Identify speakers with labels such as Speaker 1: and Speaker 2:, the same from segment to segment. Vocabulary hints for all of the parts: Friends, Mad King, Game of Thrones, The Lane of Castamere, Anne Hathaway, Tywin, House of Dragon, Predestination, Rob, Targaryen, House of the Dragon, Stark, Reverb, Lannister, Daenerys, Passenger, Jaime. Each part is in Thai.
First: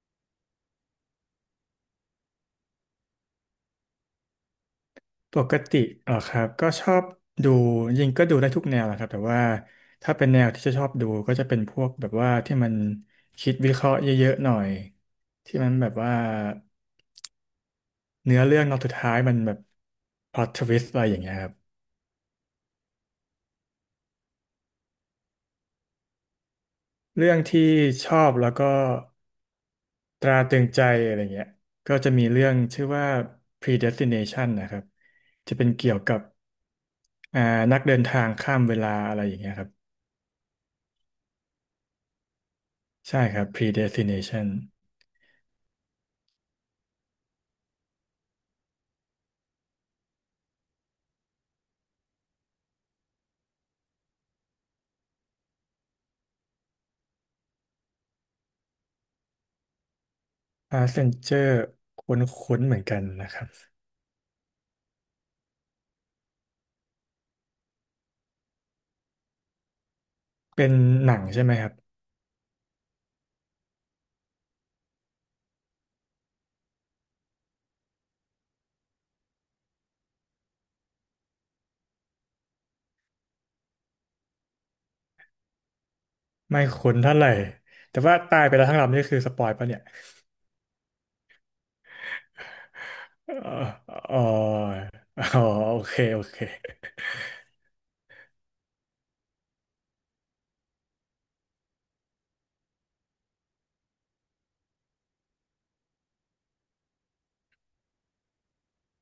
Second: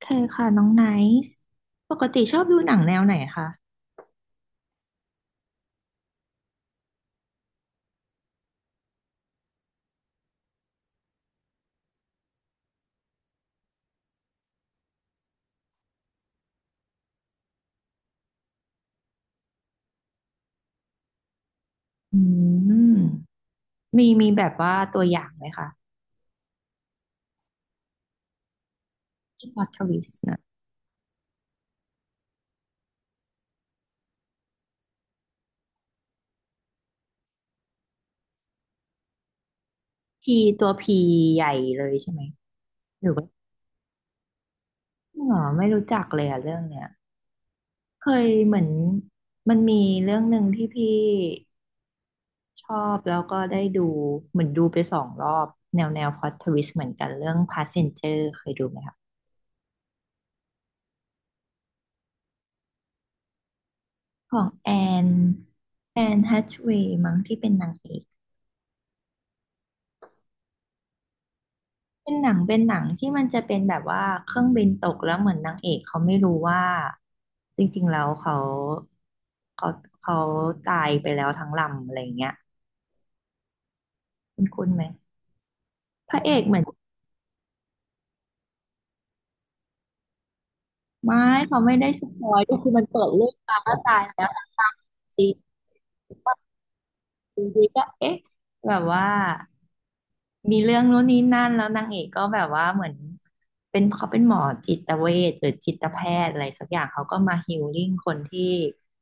Speaker 1: เคยค่ะน้องไนซ์ปกติชอบดูหนังแนวไหนคะ
Speaker 2: ปกติเหรอครับก็ชอบดูจริงก็ดูได้ทุกแนวแหละครับแต่ว่าถ้าเป็นแนวที่จะชอบดูก็จะเป็นพวกแบบว่าที่มันคิดวิเคราะห์เยอะๆหน่อยที่มันแบบว่าเนื้อเรื่องตอนสุดท้ายมันแบบพล็อตทวิสอะไรอย่างเงี้ยครับ
Speaker 1: อืมมีแบบว่าตัวอย่างไหมคะ
Speaker 2: เรื่องที่ชอบแล้วก็
Speaker 1: ที่พล็อตทวิสต์
Speaker 2: ตรา
Speaker 1: นะ
Speaker 2: ตรึงใจอะไรเงี้ยก็จะมีเรื่องชื่อว่า Predestination นะครับจะเป็นเกี่ยวกับอ่านักเดินทางข้ามเวลาอะไรอย่างเงี้ยครับ
Speaker 1: พีตัวพีใหญ่เลยใช่ไหมหรือ
Speaker 2: ใช่
Speaker 1: ว่า
Speaker 2: ครับ Predestination
Speaker 1: จริงเหรอไม่รู้จักเลยอะเรื่องเนี้ยเคยเหมือนมันมีเรื่องหนึ่งที่พี่ชอบแล้วก็ได้ดูเหมือนดูไปสองรอบแนวพล็อตทวิสต์เหมือนกันเรื่อง Passenger เคยดูไหมคะ
Speaker 2: Passenger คุ้นๆเหมือนกันนะครับ
Speaker 1: ของนแอนแฮทเวย์มั้งที่เป็นนางเอก
Speaker 2: เป็นหนังใช่ไหมครับ
Speaker 1: เป็นหนังเป็นหนังที่มันจะเป็นแบบว่าเครื่องบินตกแล้วเหมือนนางเอกเขาไม่รู้ว่าจริงๆแล้วเขาเขาตายไปแล้วทั้งลำอะไรอย่างเงี้ยคุณไหมพระเอกเหมื
Speaker 2: ไม่
Speaker 1: อน
Speaker 2: คุ้นเท่าไหร่แต่ว่าตายไปแล้วทั้งลำนี่คือสปอยปะเนี่ย
Speaker 1: ไม่เขาไม่ได้สปอยก็คือมันเปิดเรื่
Speaker 2: เอ
Speaker 1: อง
Speaker 2: อ
Speaker 1: มาก็ตาย
Speaker 2: อ๋อ
Speaker 1: แล้วทั้งลำจริง
Speaker 2: อ๋อโอเคโอ
Speaker 1: ว่า
Speaker 2: เค
Speaker 1: ดๆก็เอ๊ะแบบว่า มีเรื่องนู้นนี้นั่นแล้วนางเอกก็แบบว่าเหมือนเป็นเขาเป็นหมอจิตเวชหรือจิตแพทย์อะไรสักอย่างเขาก็มาฮีลลิ่งคนที่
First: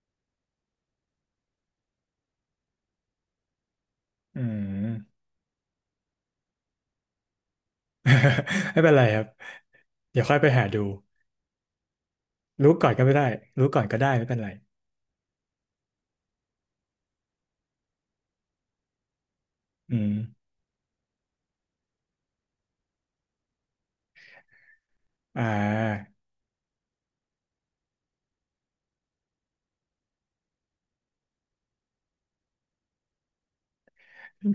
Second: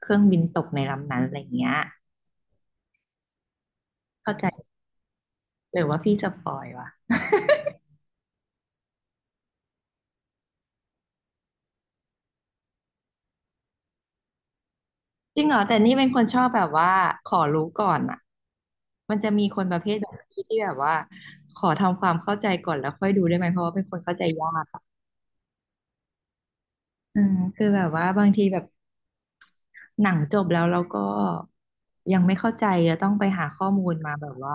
Speaker 1: เครื่องบินตกในลำนั้นอะไรอย่างเงี้ยเข้า
Speaker 2: อื
Speaker 1: ใจ
Speaker 2: ม
Speaker 1: หรือว่าพี่สปอยวะ
Speaker 2: ไม่เป็นไรครับเดี๋ยวค่อยไปหาดูรู้ก่อนก็ไม่ได้รู้ก่อนก็ได้ไม่เป็นไร
Speaker 1: จริงเหรอแต่นี่เป็นคนชอบแบบว่าขอรู้ก่อนอ่ะมันจะมีคนประเภ
Speaker 2: อื
Speaker 1: ทแบบพี่
Speaker 2: ม
Speaker 1: ที่แบบว่าขอทำความเข้าใจก่อนแล้วค่อยดูได้ไหมเพราะว่าเป็นคนเข้าใจยากอะ
Speaker 2: อ่า
Speaker 1: อืมคือแบบว่าบางทีแบบหนังจบแล้วเราก็ยังไม่เข้าใจจะต้องไปหาข้อมูลมาแบบว่า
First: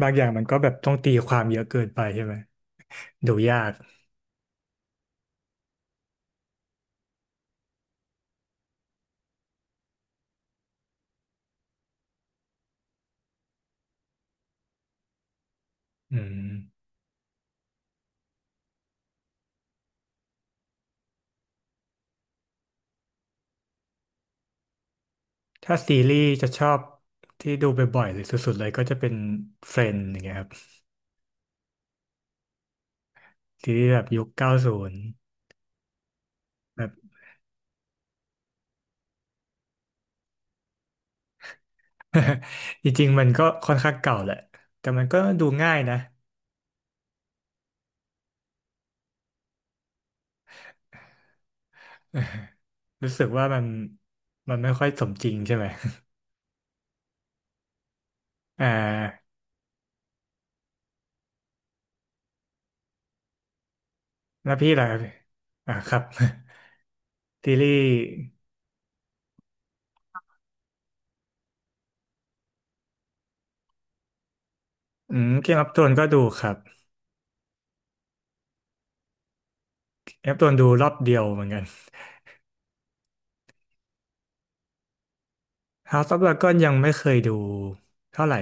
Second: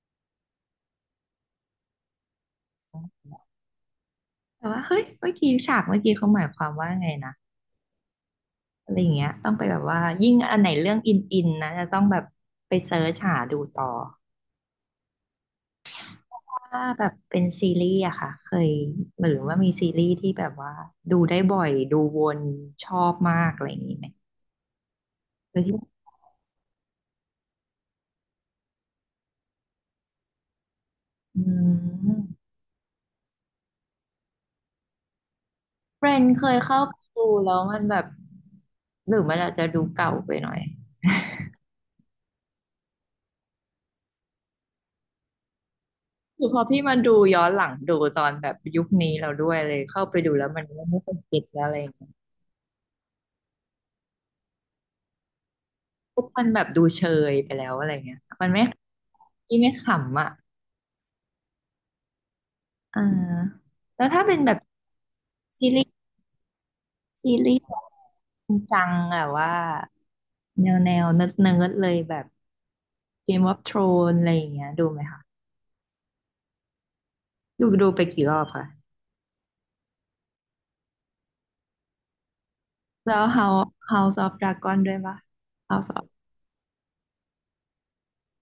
Speaker 2: บางอย่างมันก็แบบต้องตีความเยอะเกินไปใช่ไหมดูยาก
Speaker 1: แต่ว่าเฮ้ยเมื่อกี้ฉากเมื่อกี้เขาหมายความว่าไงนะอะไรอย่างเงี้ยต้องไปแบบว่ายิ่งอันไหนเรื่องอินนะจะต้องแบบไปเซิร์ชหาดูต่อ
Speaker 2: อืม
Speaker 1: ถ้าแบบเป็นซีรีส์อะค่ะเคยหรือว่ามีซีรีส์ที่แบบว่าดูได้บ่อยดูวนชอบมากอะไรอย่างนี้ไหมหรือที่
Speaker 2: ถ้าซีรีส์จะชอบที่ดูบ่อยๆหรือสุดๆเลยก็จะเป็น Friends อย่างเงี้ยครับ
Speaker 1: อืม
Speaker 2: ซีรีส์แบบยุคเก้าศูนย์
Speaker 1: เฟรนเคยเข้า
Speaker 2: แบ
Speaker 1: ไป
Speaker 2: บ
Speaker 1: ดูแล้วมันแบบหรือมันอาจจะดูเก่าไปหน่อย
Speaker 2: จริงๆมันก็ค่อนข้างเก่าแหละแต่มันก็ดูง่ายนะ
Speaker 1: คือพอพี่มาดูย้อนหลังดูตอนแบบยุคนี้เราด้วยเลยเข้าไปดูแล้วมันก็ไม่ค่อยเก็ตแล้วอะไรอย่างเงี้ย
Speaker 2: รู้สึกว่ามันไม่ค่อยสมจริงใช่ไหม
Speaker 1: ปุ๊บมันแบบดูเชยไปแล้วอะไรเงี้ยมัน ไม่
Speaker 2: อ่า
Speaker 1: ที่ไม่ขำอ่ะ อ่าแล้วถ้าเป็นแบ
Speaker 2: แล้ว
Speaker 1: บ
Speaker 2: พี่ล่ะ
Speaker 1: ซี
Speaker 2: อ่า
Speaker 1: รี
Speaker 2: ค
Speaker 1: ส์
Speaker 2: รับ
Speaker 1: ซี รี
Speaker 2: ซี
Speaker 1: ส์
Speaker 2: รีส์
Speaker 1: จริงจังอะว่าแนวเนิร์ดเนิร์ดเลยแบบ Game of Thrones อะไรอย่างเงี้ยดูไหมคะ
Speaker 2: เกมอัพโทนก็ดูครับ
Speaker 1: ดูไปกี่รอบคะ
Speaker 2: เกมอัพโทนดูรอบเดียวเหมือนกัน
Speaker 1: แล้ว House of Dragon ด้วยปะ House of
Speaker 2: House of Dragon ยังไม่เคยดูเท่าไหร่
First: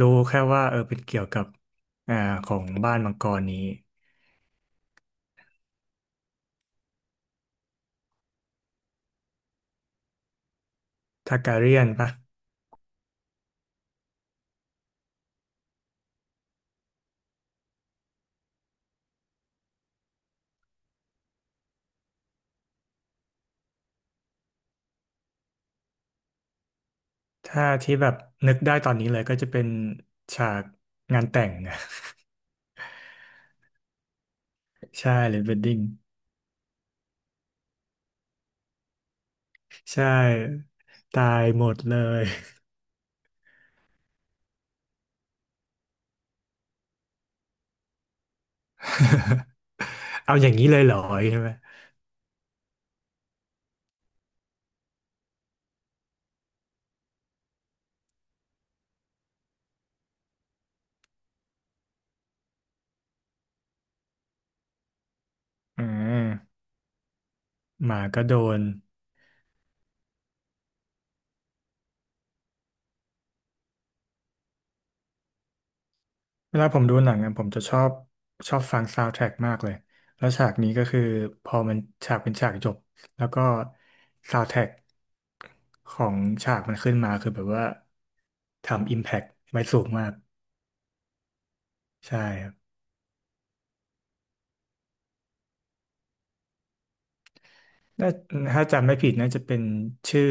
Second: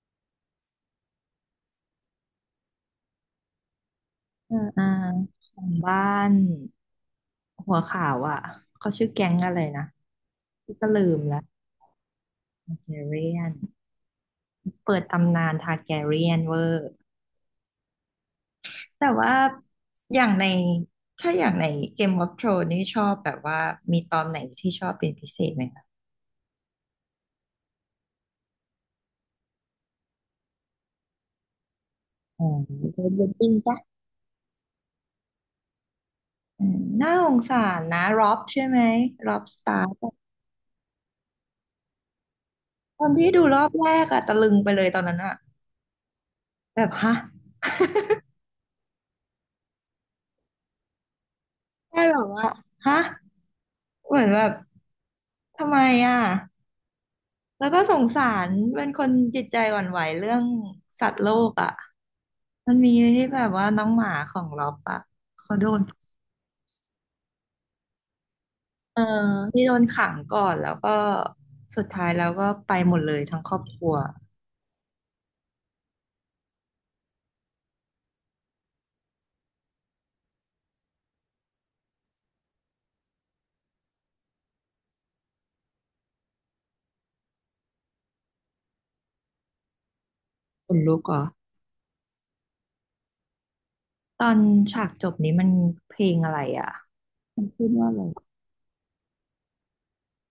Speaker 2: รู้แค่ว่าเออเป็นเกี่ยวกับอ่าของบ้านมังกรนี้
Speaker 1: เอออ่าของบ้านหัวขาวอ่ะเขาชื่อแก๊งอะไรนะที่ก็ลืม
Speaker 2: ทา
Speaker 1: ละ
Speaker 2: การียนปะ
Speaker 1: Targaryen เปิดตำนานทาร์แกเรียนเวอร์แต่ว่าอย่างในถ้าอย่างในเกมวอ r โ r o นนี่ชอบแบบว่ามีตอนไหนที่ชอบเป็นพิเศษไหมคะ
Speaker 2: ถ้าที่แบบนึกได้ตอนนี้เลยก็จะเป็นฉากงานแต่งนะ
Speaker 1: อ๋อเดนดิ้งปะ
Speaker 2: ใช่เลยเวดดิ้ง
Speaker 1: อืมน่าสงสารนะร็อบใช่ไหมร็อบสตาร์
Speaker 2: ใช่ตายหมดเลย
Speaker 1: ตอนที่ดูรอบแรกอะตะลึงไปเลยตอนนั้นอะแบบฮะ
Speaker 2: เอาอย่างนี้เลยเหรอใช่ไหม
Speaker 1: ได้แบบว่าฮะเหมือนแบบทำไมอะ แล้วก็สงสารเป็นคนจิตใจหวั่นไหวเรื่องสัตว์โลกอ่ะมันมีที่แบบว่าน้องหมาของล็อบอ่ะเขาโดน
Speaker 2: อืมหมาก็โดน
Speaker 1: เออที่โดนขังก่อนแล้วก็สุดท้ายแล้วก็ไปหมดเลยทั้งครอบครัว
Speaker 2: เวลาผมดูหนังอะผมจะชอบฟังซาว n d แท a ็กมากเลยแล้วฉากนี้ก็คือพอมันฉากเป็นฉากจบแล้วก็ซาว n d แท a ็กของฉากมันขึ้นมาคือแบบว่าทำอิมแพ t ไว้สูงมาก
Speaker 1: ขนลุกเหรอ
Speaker 2: ใช่
Speaker 1: ตอนฉากจบนี้มันเพลงอะไรอ่ะมันพูดว่าอะไร
Speaker 2: น่าถ้าจำไม่ผิดน่าจะเป็นชื่อ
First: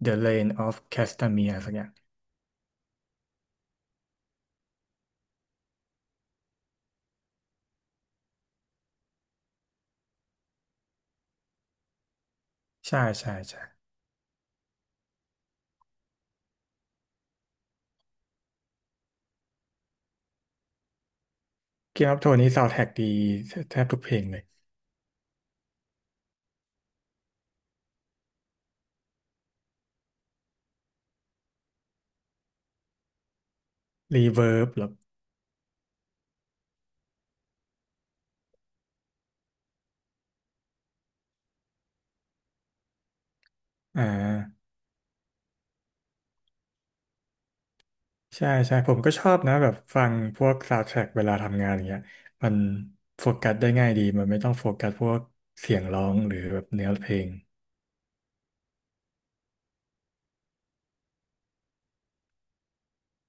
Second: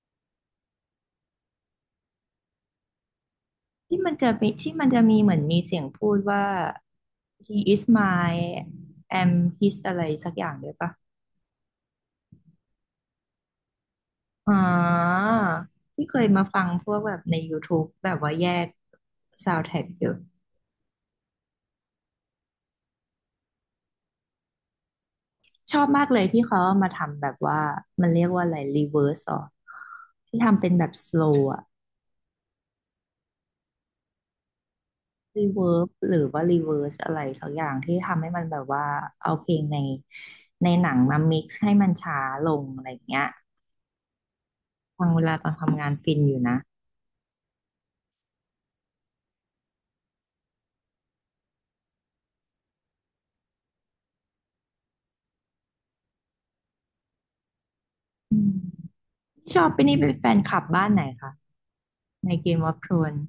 Speaker 2: The Lane of Castamere สักอย่าง
Speaker 1: ที่มันจะมีเหมือนมีเสียงพูดว่า he is my am his อะไรสักอย่างด้วยปะ
Speaker 2: ใช่ใช่ใช่
Speaker 1: อ๋อที่เคยมาฟังพวกแบบใน YouTube แบบว่าแยก s o u n d t ท a c k อยู่
Speaker 2: เกมอ of โท r นี้ซาวด์แทร็กดีแทบทุกเพลงเลย
Speaker 1: ชอบมากเลยที่เขาเอามาทำแบบว่ามันเรียกว่าอะไร reverse สหรสออที่ทำเป็นแบบ slow อะ
Speaker 2: Reverb หรอ
Speaker 1: reverb หรือว่า reverse อะไรสักอย่างที่ทำให้มันแบบว่าเอาเพลงในในหนังมา mix ให้มันช้าลงอะไรอย่างเงี้ย
Speaker 2: อ่า
Speaker 1: ฟังเวลาตอนทำงานฟินอยู่นะ
Speaker 2: ใช่ใช่ผมก็ชอบนะแบบฟังพวกซาวด์แทร็กเวลาทำงานอย่างเงี้ยมันโฟกัสได้ง่ายดี มันไม่ต้องโฟกัสพวกเสียงร้องหรือแบบเนื้อเพลง
Speaker 1: อืมชอบไปนี่เป็นแฟนคลับบ้านไหนคะใน Game of Thrones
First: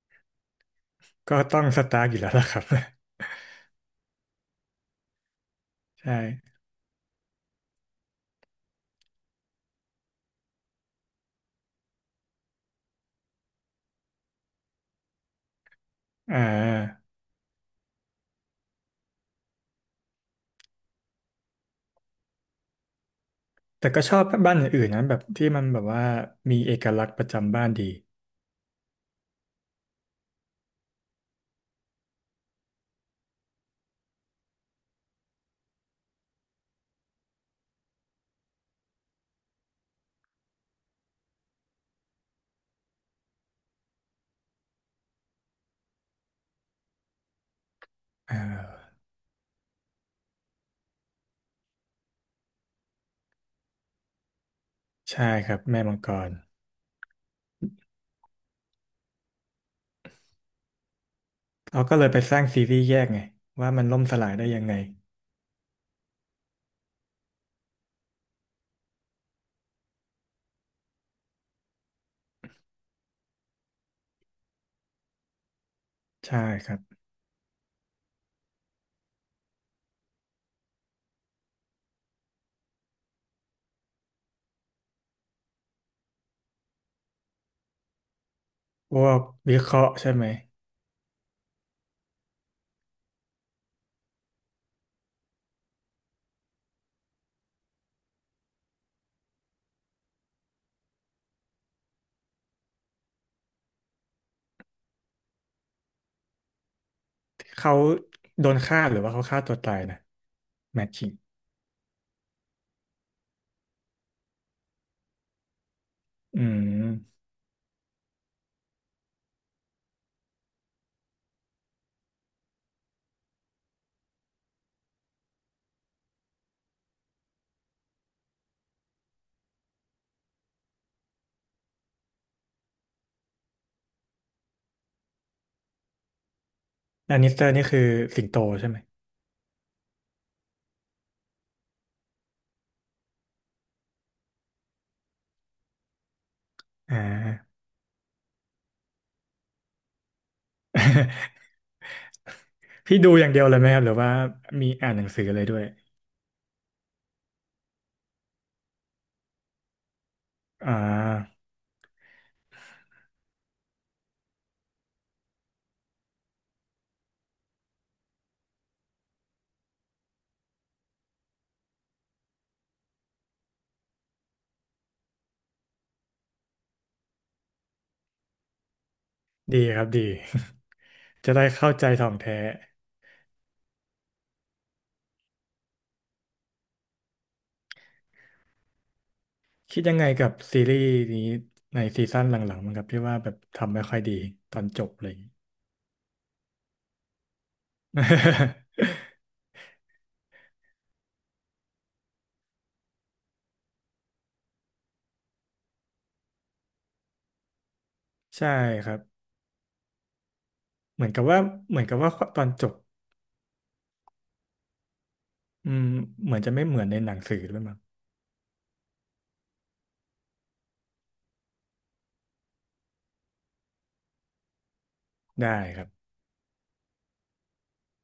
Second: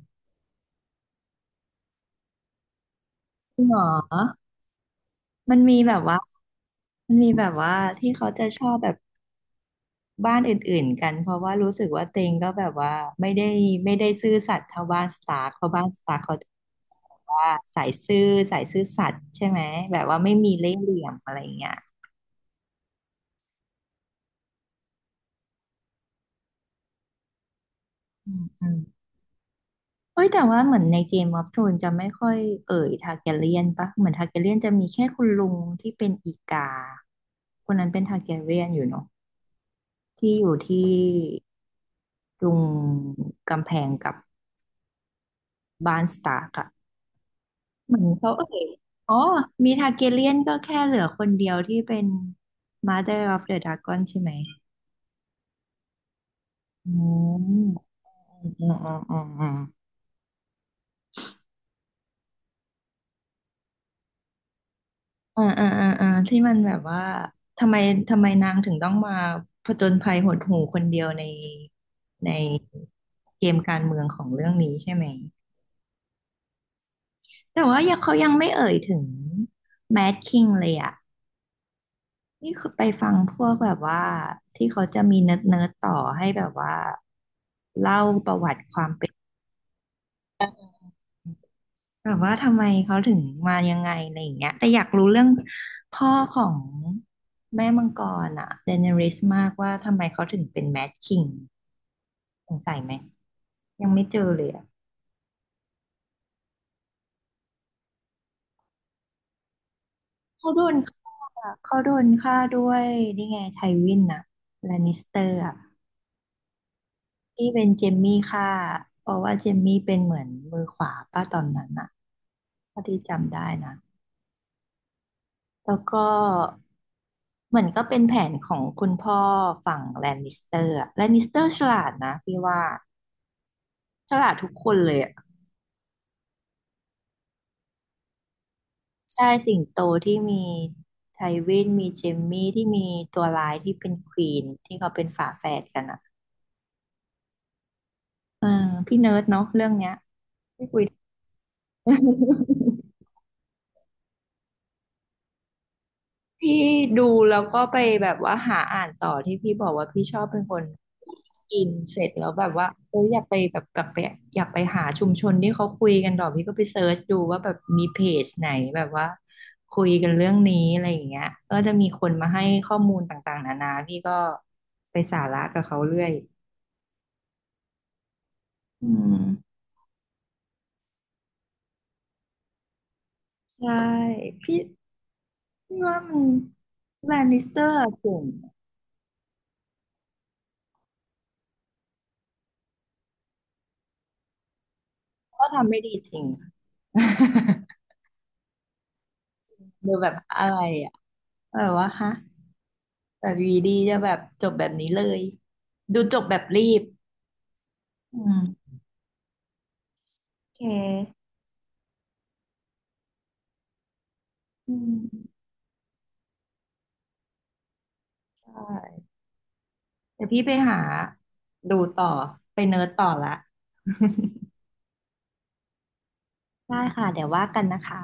Speaker 2: ก็ต้องสตาร์กอยู่แล้วล่ะครับ
Speaker 1: จริงเหรอ มันมีแบบ
Speaker 2: ใช่
Speaker 1: ว่ามันมีแบบว่าที่เขาจะชอบแบบบ้านอื่นๆกันเพราะว่ารู้สึกว่าเต็งก็แบบว่าไม่ได้ไม่ได้ซื่อสัตย์เท่าบ้านสตาร์กเพราะบ้านสตาร์กเขา
Speaker 2: อ่
Speaker 1: จะ
Speaker 2: า
Speaker 1: แบบว่าสายซื่อสายซื่อสัตย์ใช่ไหมแบบว่าไม่มีเล่ห์เหลี่ยมอะไรอย่างเงี้ย
Speaker 2: แต่ก็ชอบบ้านอื่นๆนะแบบที่มันแบบว่ามีเอกลักษณ์ประจำบ้านดี
Speaker 1: อืมอืมเอ้ยแต่ว่าเหมือนในเกมออฟโธรนจะไม่ค่อยเอ่ยทาร์แกเรียนปะเหมือนทาร์แกเรียนจะมีแค่คุณลุงที่เป็นอีกาคนนั้นเป็นทาร์แกเรียนอยู่เนาะที่อยู่ที่ตรงกำแพงกับ บาร์นสตาร์กอะเหมือนเขา
Speaker 2: อ่
Speaker 1: เอ่ย
Speaker 2: า
Speaker 1: อ๋อมีทาร์เกเรียนก็แค่เหลือคนเดียวที่เป็น Mother of the Dragon ใช่ไหม
Speaker 2: ใช่ครับแม่มังกร
Speaker 1: อืมอืมอืมอืมอืม
Speaker 2: เขาก็เลยไปสร้างซีรีส์แยกไงว่ามันล่มสลายได้ยังไง
Speaker 1: ที่มันแบบว่าทำไมนางถึงต้องมาผจญภัยหดหู่คนเดียวในในเกมการเมืองของเรื่องนี้ใช่ไหม
Speaker 2: ใช่ครับ
Speaker 1: แต่ว่ายังเขายังไม่เอ่ยถึงแมดคิงเลยอะ นี่คือไปฟังพวกแบบว่าที่เขาจะมีเนิร์ดต่อให้แบบว่าเล่าประวัติความ
Speaker 2: พ
Speaker 1: เป็
Speaker 2: ว
Speaker 1: น
Speaker 2: กวิเคราะห์ใช่ไหม
Speaker 1: แบบว่าทำไมเขาถึงมายังไงอะไรอย่างเงี้ยแต่อยากรู้เรื่องพ่อของแม่มังกรอะเดเนริสมากว่าทำไมเขาถึงเป็นแมดคิงสงสัยไหมยังไม่เจอเลยอะ
Speaker 2: เขาโดนฆ่าหรือว่าเขาฆ่าตัวตายนะ
Speaker 1: เขาโดน
Speaker 2: แมทชิ่
Speaker 1: ฆ่า
Speaker 2: ง
Speaker 1: เขาโดนฆ่าด้วยนี่ไงไทวินอะแลนนิสเตอร์อะ
Speaker 2: อืม
Speaker 1: ที่เป็นเจมมี่ค่ะเพราะว่าเจมมี่เป็นเหมือนมือขวาป้าตอนนั้นน่ะ้าที่จำได้นะแล้วก็เหมือนก็เป็นแผนของคุณพ่อฝั่งแลนนิสเตอร์อะแลนนิสเตอร์ฉลาดนะพี่ว่าฉลาดทุกคนเลยอะ
Speaker 2: แลนนิสเตอร์นี่คือสิงโตใช่ไหม
Speaker 1: ใช่สิงโตที่มีไทวินมีเจมมี่ที่มีตัวร้ายที่เป็นควีนที่เขาเป็นฝาแฝดกันอ่ะ
Speaker 2: อ่า
Speaker 1: เออพี่เนิร์ดเนาะเรื่องเนี้ยไม่คุย
Speaker 2: พี่ดูอย่างเดียวเลยไหมครับหรือว่ามีอ่านหนังสือเลยด้วย
Speaker 1: พี่ดูแล้วก็ไปแบบว่าหาอ่านต่อที่พี่บอกว่าพี่ชอบเป็นคน
Speaker 2: อ่า
Speaker 1: กินเสร็จแล้วแบบว่าเอออยากไปแบบกลับไปอยากไปหาชุมชนที่เขาคุยกันต่อกพี่ก็ไปเซิร์ชดูว่าแบบมีเพจไหนแบบว่าคุยกันเรื่องนี้อะไรอย่างเงี้ยก็จะมีคนมาให้ข้อมูลต่างๆนานาพี่ก็ไปสาระกับเขาเรื่อยอืม
Speaker 2: ดีครับดี จะได้เข้าใจท่องแท้
Speaker 1: ใช่พี่พี่ว่ามันแลนนิสเตอร์เก่ง
Speaker 2: คิดยังไงกับซีรีส์นี้ในซีซั่นหลังๆมั้งครับพี่ว่าแบบทำไม่ค่อยดีตอนจบเลย
Speaker 1: ก็ทำไม่ดีจริง ดูแบบอะไร แบบว่าฮะแบบวีดีจะแบบจบแบบนี้เลย ดูจบแบบรีบอื
Speaker 2: ใช่
Speaker 1: ม
Speaker 2: ครับ
Speaker 1: โอเค
Speaker 2: เหมือนกับว่าเหมือนกับว่าตอนจบ
Speaker 1: อืม
Speaker 2: อืมเหมือนจะไม่เหมือนในหนังสือด้วยมั้ง
Speaker 1: ใช่เดี๋ยวพี่ไปหาดูต่อ ไปเนิร์ดต่อละ
Speaker 2: ได้ครับ
Speaker 1: ได้ค่ะเดี๋ยวว่ากันนะคะ